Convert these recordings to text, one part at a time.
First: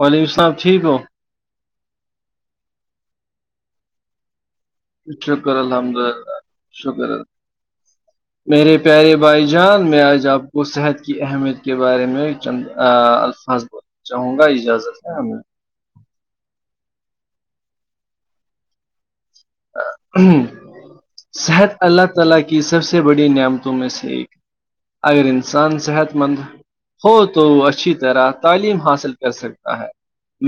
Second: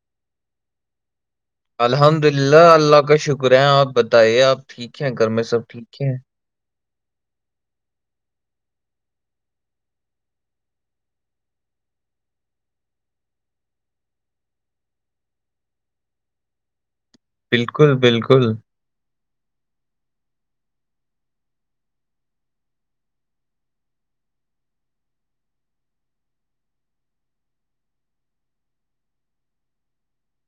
وعلیکم السلام ٹھیک ہو الحمد للہ اللہ کا شکر ہے آپ بتائیے آپ ٹھیک ہیں گھر میں شکر سب الحمد ٹھیک ہیں للہ شکر ہے [inaudible] میرے پیارے بھائی جان میں آج آپ کو صحت کی اہمیت کے بارے میں چند الفاظ چاہوں گا اجازت ہے ہمیں بالکل بالکل ہ صحت اللہ تعالی کی سب سے بڑی نعمتوں میں سے ایک اگر انسان صحت مند ہو تو وہ اچھی طرح تعلیم حاصل کر سکتا ہے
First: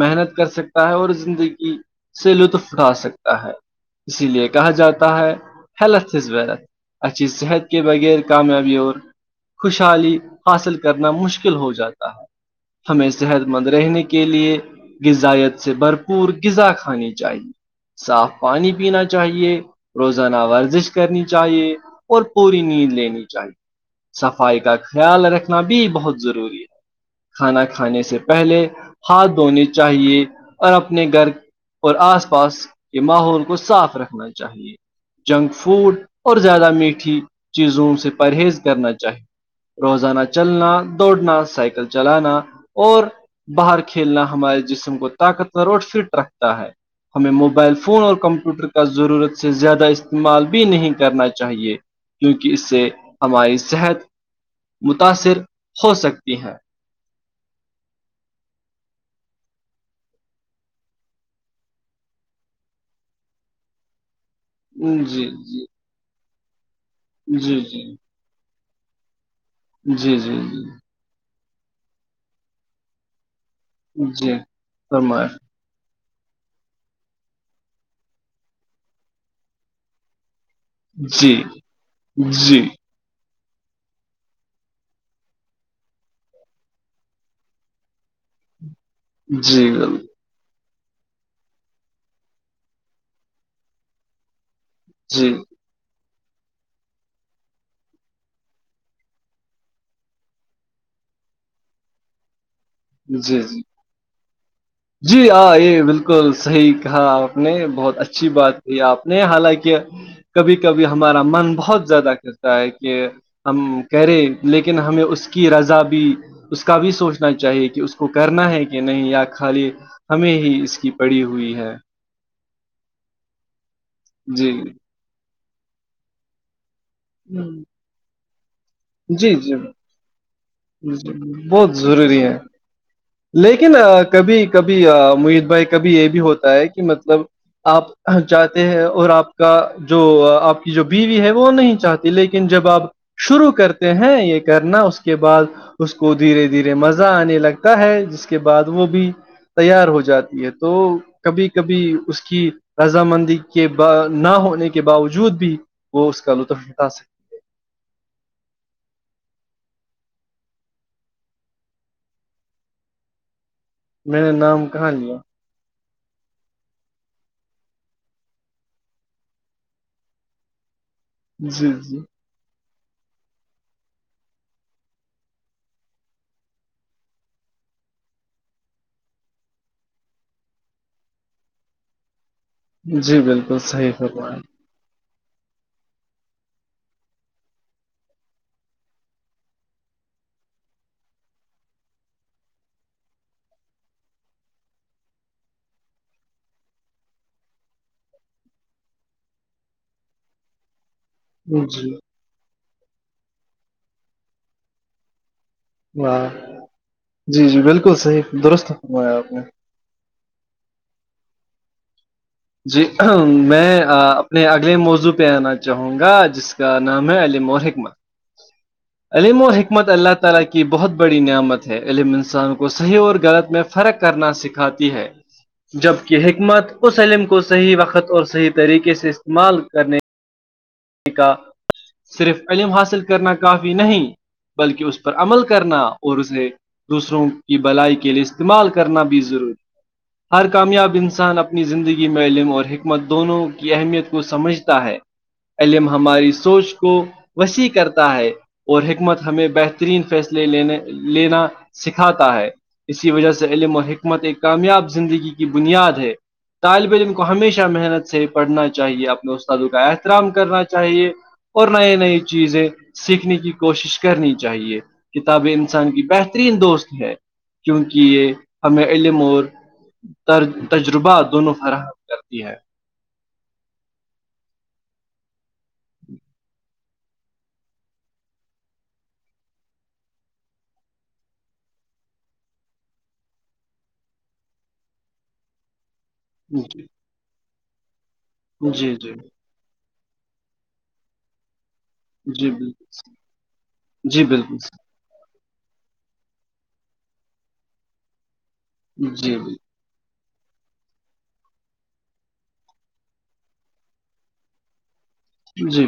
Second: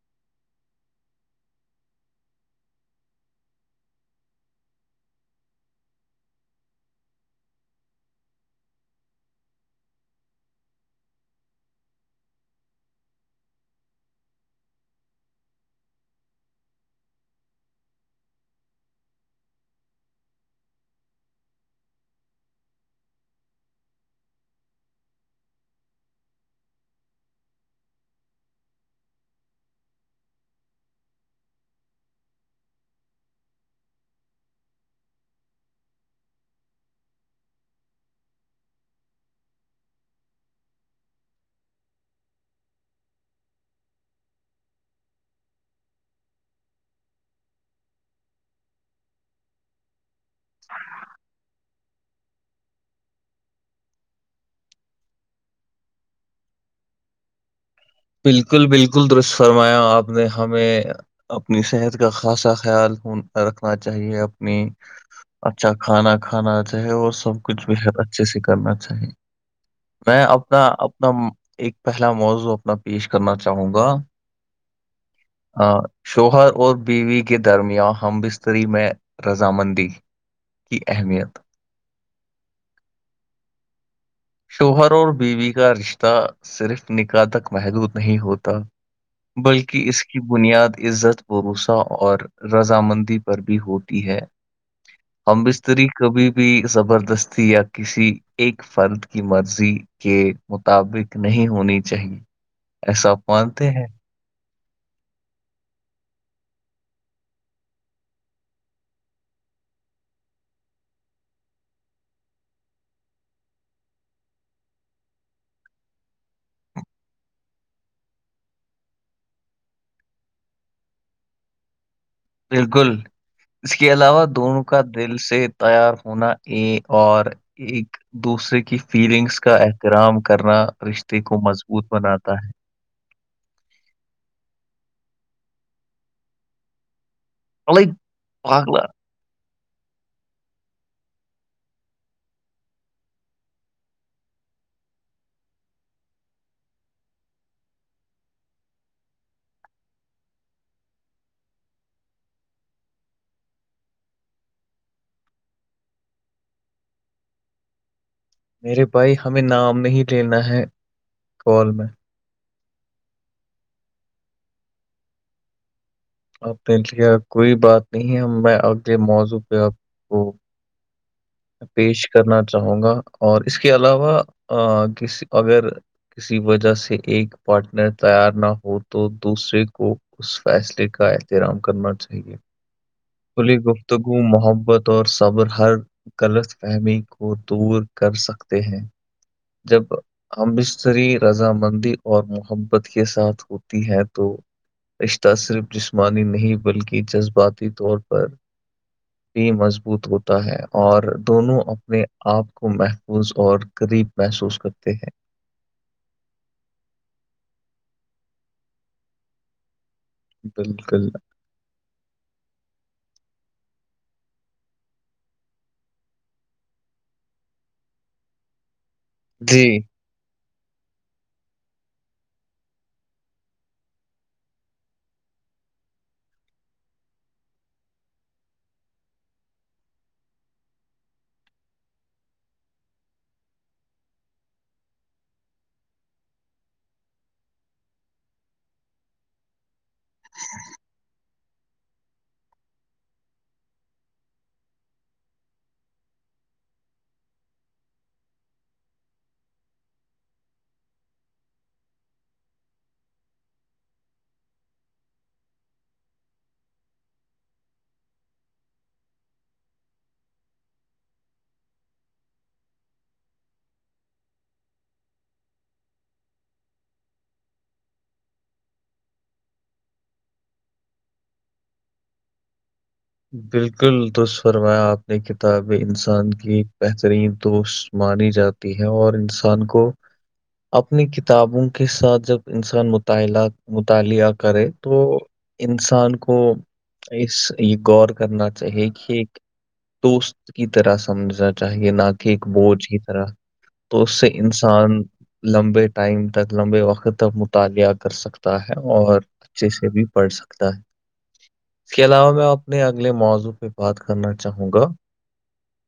محنت کر سکتا ہے اور زندگی سے لطف اٹھا سکتا ہے اسی لیے کہا جاتا ہے ہیلتھ ازلتھ اچھی صحت کے بغیر کامیابی اور خوشحالی حاصل کرنا مشکل ہو جاتا ہے ہمیں صحت مند رہنے کے لیے غذائیت سے بھرپور غذا کھانی چاہیے صاف پانی پینا چاہیے روزانہ ورزش کرنی چاہیے اور پوری نیند لینی چاہیے صفائی کا خیال رکھنا بھی بہت ضروری ہے کھانا کھانے سے پہلے ہاتھ دھونے چاہیے اور اپنے گھر اور آس پاس کے ماحول کو صاف رکھنا چاہیے جنک فوڈ اور زیادہ میٹھی چیزوں سے پرہیز کرنا چاہیے روزانہ چلنا دوڑنا سائیکل چلانا اور باہر کھیلنا ہمارے جسم کو طاقتور اور فٹ رکھتا ہے ہمیں موبائل فون اور کمپیوٹر کا ضرورت سے زیادہ استعمال بھی نہیں کرنا چاہیے کیونکہ اس سے ہماری صحت متاثر ہو سکتی ہے بالکل بالکل درش فرمایا آپ نے ہمیں اپنی صحت کا خاصا خیال رکھنا چاہیے آپ جی جی اچھا کھانا کھانا چاہے وہ جی سب جی کچھ بھی ہے اچھے سے کرنا چاہیے جی میں جی اپنا جی اپنا ایک پہلا موضوع پیش کرنا چاہوں گا جی فرمایا شوہر اور بیوی کے درمیان ہم بستری میں رضامندی کی جی اہمیت جی شوہر اور بیوی کا رشتہ صرف نکاح تک محدود نہیں ہوتا جی بلکہ بالکل اس کی کی بنیاد عزت بھروسا اور رضامندی پر بھی ہوتی ہے جی ہم بستری کبھی بھی زبردستی یا کسی ایک فرد کی مرضی کے مطابق نہیں ہونی چاہیے ایسا آپ جی جی مانتے ہیں جی آ یہ بالکل صحیح کہا آپ نے بہت اچھی بات کہ آپ نے حالانکہ کبھی کبھی ہمارا من بہت زیادہ کرتا ہے کہ ہم کہے لیکن ہمیں اس کی رضا بھی اس کا بھی سوچنا چاہیے کہ اس کو کرنا ہے کہ نہیں یا خالی ہمیں ہی اس کی پڑی ہوئی ہے بالکل اس کے علاوہ جی دونوں کا دل سے تیار ہونا ا اور ایک دوسرے کی جی فیلنگس جی کا احترام کرنا رشتے کو جی، بہت مضبوط ضروری بناتا ہے لیکن کبھی کبھی محیت بھائی کبھی یہ بھی ہوتا ہے کہ مطلب آپ جاتتے پاگلا ہیں اور آپ کا جو آپ کی جو بیوی ہے وہ نہیں چاہتی لیکن جب آپ شروع کرتے ہیں یہ کرنا اس کے بعد اس کو دھیرے دھیرے مزہ آنے لگتا ہے جس کے بعد وہ بھی تیار ہو جاتی ہے تو کبھی کبھی اس کی رضامندی کے نہ ہونے کے باوجود بھی وہ اس کا لطف بتا سکتے میررے بھائی ہمیں نام نہیں لینا ہے کال میں میں نے نام کہاں لیا آپ نے لیا کوئی بات نہیں ہم میں اگلے موضوع پہ آپ کو جی جی پیش کرنا چاہوں گا اور اس کے علاوہ کسی اگر کسی وجہ سے ایک پارٹنر تیار نہ ہو تو دوسرے کو اس فیصلے کا احترام کرنا چاہیے جی کلی بالکل صحیح گفتگو فرمایا محبت اور صبر ہر غلط فہمی کو دور کر سکتے ہیں جب امبستری رضامندی اور محبت کے ساتھ ہوتی ہے تو رشتہ صرف جسمانی نہیں بلکہ جذباتی طور پر بھی مضبوط ہوتا ہے اور دونوں جی اپنے آپ کو محفوظ اور قریب محسوس کرتے ہیں واں جی جی بالکل صحیح درست فمایا آپ نے بالکل جی میں اپنے اگلے موضوع پہ آنا چاہوں گا جس کا نام ہے علیم اور حکمت [inaudible] علیم و جی حکمت اللہ طرح کی بہت بڑی نعمت ہے علم انسان کو صحیح اور غلط میں فرق کرنا سکھاتی ہے جبکہ حکمت اس علم کو صحیح وقت اور صحیح طریقے سے استعمال کرنے کا صرف علم حاصل کرنا کافی نہیں بلکہ اس پر عمل کرنا اور اسے دوسروں کی بلائی کے لیے استعمال کرنا بھی ضروری ہر کامیاب انسان اپنی زندگی میں علم اور حکمت دونوں کی اہمیت کو سمجھتا ہے علم ہماری سوچ کو وسیع کرتا ہے اور حکمت ہمیں بہترین فیصلے لینے لینا سکھاتا ہے اس کی وجہ سے علم اور حکمت ایک کامیاب زندگی کی بنیاد ہے طالب علم کو ہمیشہ محنت سے پڑھنا چاہیے اپنے استاد کا احترام کرنا چاہیے اور نئی نئی چیزیں سیکھنے کی کوشش کرنی چاہیے کتابیں انسان کی بہترین دوست ہے کیونکہ یہ ہمیں علم اور ر تجربات دونوں فراہم کرتی ہے بالکل دست فرمایا آپ نے کتاب انسان کی ایک بہترین دوست مانی جاتی ہے اور انسان کو اپنی کتابوں کے ساتھ جب انسان مطالعہ مطالعہ کرے تو انسان کو جی اس یہ غور کرنا چاہیے کہ جی ایک دوست کی طرح سمجھنا چاہیے نہ کہ ایک جی بوجھ کی طرح تو اس جی سے بالکل انسان لمبے ٹائم تک لمبے وقت تک مطالعہ کر سکتا ہے اور جی بالکل سر اچھے سے بھی پڑ سکتا ہے اس کے علاوہ میں آپ اپنے اگلے موضوع پہ بات کرنا چاہوں گا جی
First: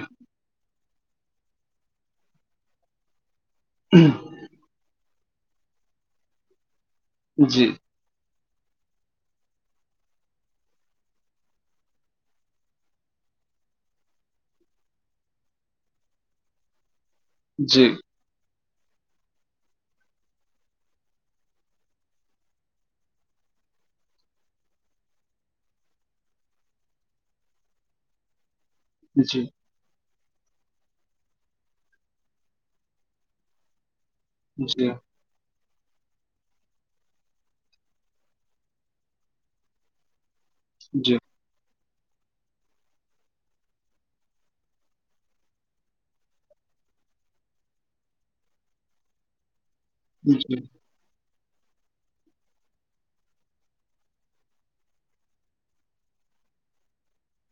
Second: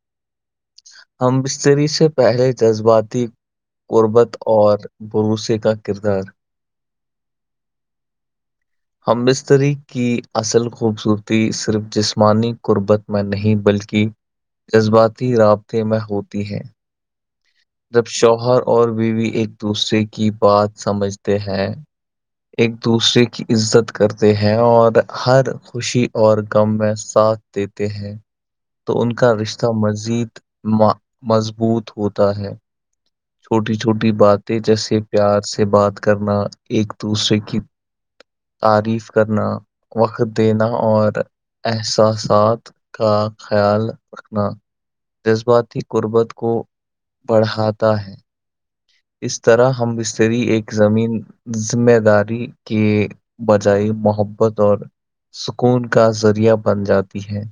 ہم بستری سے پہلے جذباتی قربت اور بھروسے کا کردار جی ہم مستری کی اصل خوبصورتی صرف جسمانی قربت میں نہیں بلکہ جز باتی رابطے میں ہوتی ہے جی جب شوہر اور بیوی ایک دوسرے کی بات سمجھتے ہیں ایک دوسرے کی عزت کرتے ہیں اور ہر خوشی اور غم میں ساتھ دیتے ہیں تو ان کا جی جی رشتہ مزید مضبوط ہوتا ہے چھوٹی چھوٹی باتیں جی جیسے پیار سے بات کرنا ایک دوسرے کی تعریف کرنا وقت دینا اور جی احساسات کا خیال رکھنا جذباتی قربت کو بڑھاتا ہے اس طرح ہم بستری جی ایک زمین ذمہ داری کے بجائے محبت اور سکون کا ذریعہ بن جاتی ہے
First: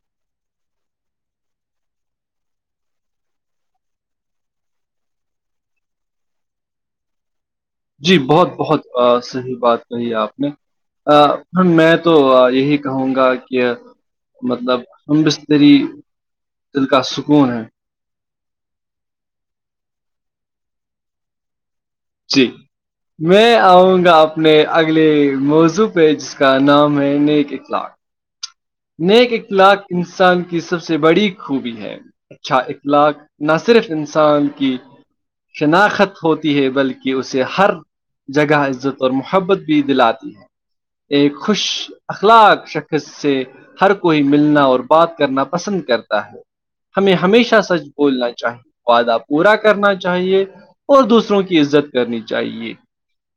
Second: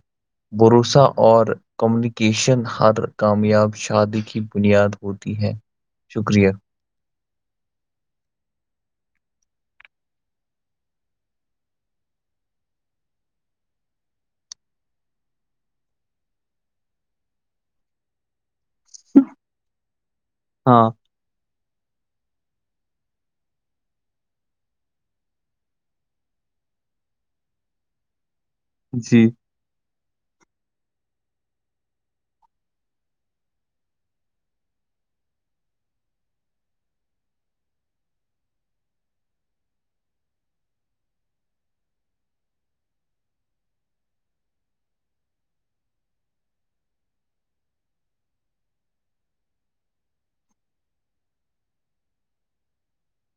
بروسہ اور کمیونیکیشن ہر کامیاب شادی کی بنیاد ہوتی ہے شکریہ جی بہت بہت صحیح بات کہی ہے آپ نے ا میں تو یہی کہوں گا کہ مطلب ہم بستری دل کا سکون ہے ہاں جی میں آؤں گا اپنے اگلے موضوع پہ جس کا نام ہے نیک اخلاق جی نیک اخلاق انسان کی سب سے بڑی خوبی ہے اچھا اخلاق نہ صرف انسان کی شناخت ہوتی ہے بلکہ اسے ہر جگہ عزت اور محبت بھی دلاتی ہے ایک خوش اخلاق شخص سے ہر کوئی ملنا اور بات کرنا پسند کرتا ہے ہمیں ہمیشہ سچ بولنا چاہیے وعدہ پورا کرنا چاہیے اور دوسروں کی عزت کرنی چاہیے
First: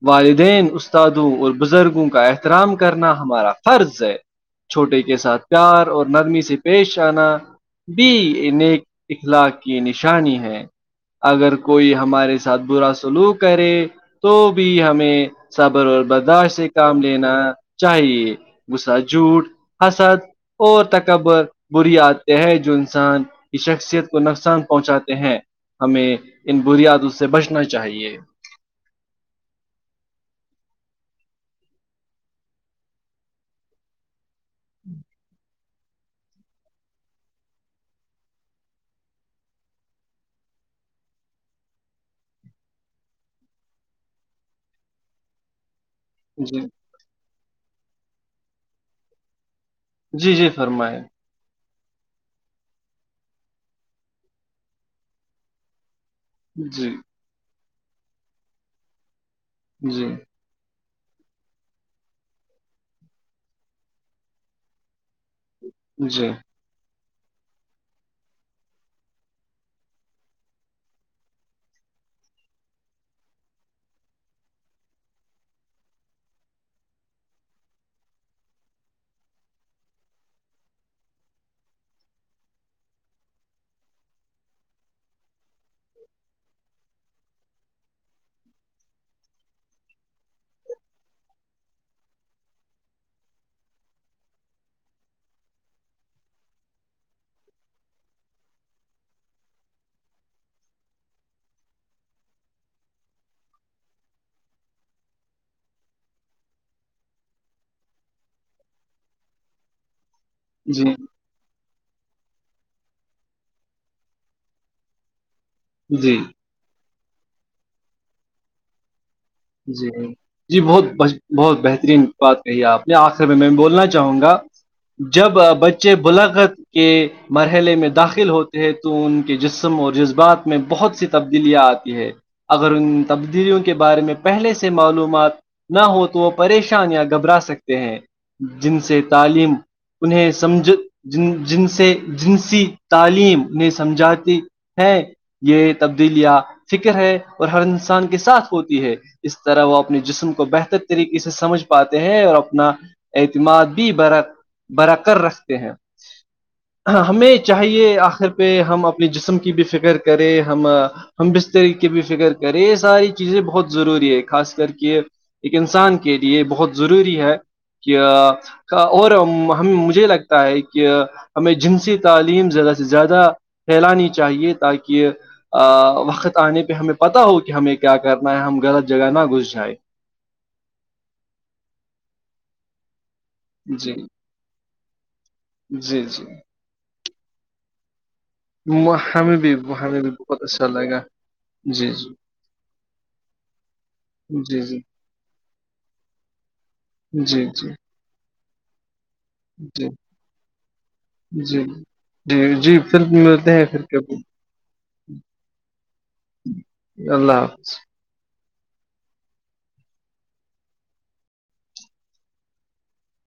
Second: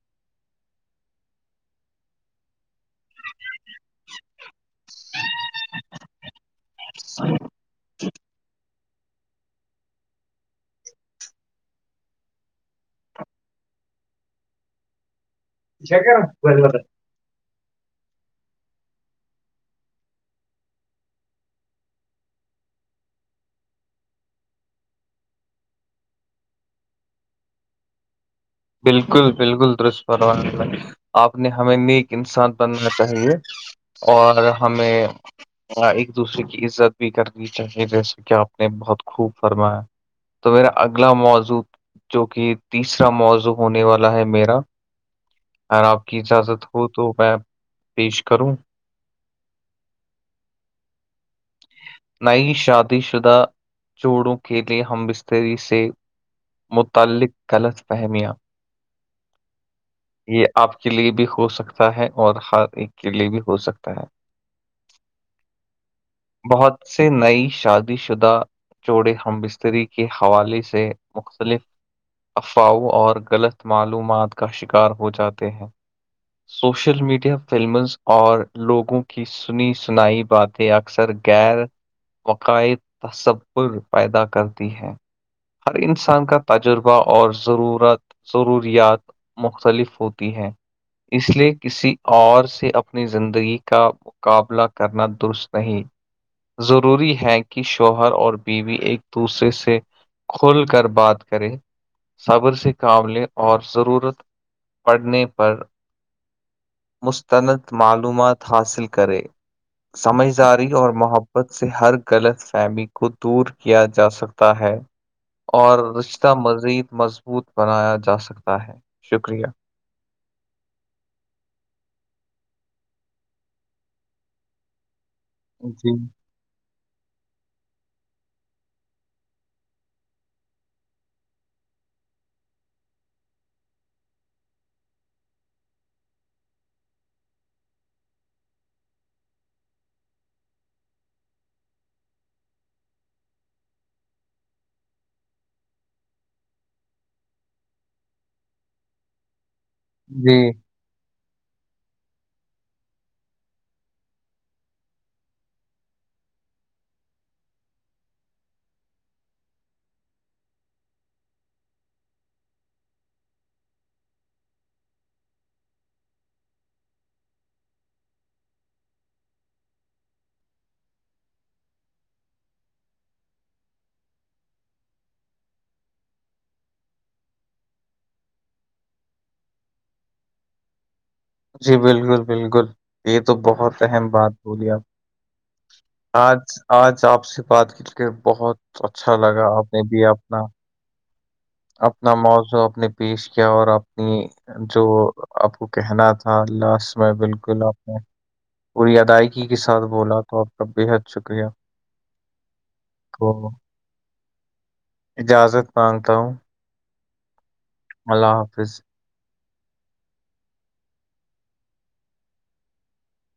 والدین استادوں اور بزرگوں کا احترام کرنا ہمارا فرض ہے [inaudible] یہ ساتھ پیار اور نرمی سے پیش آنا بھی ان اخلاق کی نشانی ہے اگر کوئی ہمارے ساتھ برا سلوک کرے تو بھی ہمیں صبر اور برداشت سے کام لینا چاہیے غسہ جھوٹ حسد اور تکبر بری آتے ہیں جو انسان کی شخصیت کو نقصان پہنچاتے ہیں ہمیں ان بنیادوں سے بچنا چاہیے بالکل بالکل دشپروان آپ نے ہمیں نیک انسان بننا چاہیے اور ہمیں ہاں ایک دوسرے کی عزت بھی کرنی چاہیے جیسے کہ آپ نے بہت خوب فرمایا تو میرا اگلا موضوع جو کہ تیسرا موضوع ہونے والا ہے میرا اور آپ کی اجازت جی ہو تو تو میں پیش کروں جی جی فرمائیں نئی شادی شدہ جوڑوں کے لیے ہم بستری سے جی متعلق غلط فہمیاں جی یہ آپ کے لیے بھی ہو سکتا ہے اور ہر ایک کے لیے بھی ہو سکتا ہے [inaudible] جی بہت سے نئی شادی شدہ چوڑے ہم بستری کے حوالے سے مختلف افواہوں اور غلط معلومات کا شکار ہو جاتے ہیں سوشل میڈیا فلمز اور لوگوں کی سنی سنائی باتیں اکثر غیر وقائد تصر پیدا کرتی ہیں ہر انسان کا تجربہ اور ضرورت ضروریات مختلف ہوتی ہیں اس لیے کسی اور سے اپنی زندگی کا مقابلہ کرنا درست نہیں ضروری ہے کہ شوہر اور بیوی ایک دوسرے سے کھول کر بات کریں صبر سے قابلے اور ضرورت پڑنے پر مستند معلومات حاصل کرے سمجھداری جی اور محبت سے ہر غلط فہمی کو دور کیا جا سکتا ہے اور جی رشتہ مزید مضبوط بنایا جا سکتا ہے شکریہ جی ہ جی بہت بہت بہترین بات کہی ہے آپ نے آخر میں میں بولنا چاہوں گا جب بچے جی بلا کر کے مرحلے میں داخل ہوتے ہیں تو ان کے جسم اور جذبات میں بہت سی تبدیلیاں آتی ہے اگر ان تبدیلیوں کے بارے میں [unintelligible] پہلے سے معلومات نہ ہو تو وہ پریشان یا گھبرا سکتے ہیں جن سے تعلیم انہیں سمجھ جن جن سے جنسی تعلیم نہیں سمجھاتی ہے یہ تبدیلیاں فکر ہے اور ہر انسان کے ساتھ ہوتی ہے اس طرح وہ اپنے جسم جی کو بہتر طریقے سے سمجھ پاتے ہیں اور اپنا اعتماد بھی بر [unintelligible] برکر رکھتے ہیں [unintelligible] ہاں ہمیں چاہیے آخر پہ ہم اپنی جسم کی بھی فکر کرے ہم ہم بس طریقے بھی فکر کریں یہ ساری چیزیں بہت ضروری خاص کر کے ایک انسان کے لیے بہت ضروری ہے کہ [unintelligible] اور ہم مجھے لگتا ہے کہ ہمیں جنسی تعلیم زیادہ سے زیادہ پھیلانی چاہیے تاکہ وقت آنے پہ ہمیں پت ہو کہ ہمیں کیا کرنا ہے ہم غلط جگہ نہ گھس جائے جی بالکل بالکل یہ تو بہت جی اہم بات بولی آپ جی جی آج آج آپ سے بات کی کہ بہت اچھا لگا آپ نے بھی اپنا چلے گا [unintelligible] اپنا موضوع اپ نے پیش کیا اور اپنی جی جی جو آپ کو کہنا تھا ال لاس میں جی بالکل جی آپ نے پوری ادائیگ ی کے ساتھ جی بولا تو آپ کا بےحد شکریہ جی [unintelligible] جی جی پھر ملتے تو ہیں پھر کے اجازت مانگتا ہوں اللہ حافظ [unintelligible] اللہ حافظ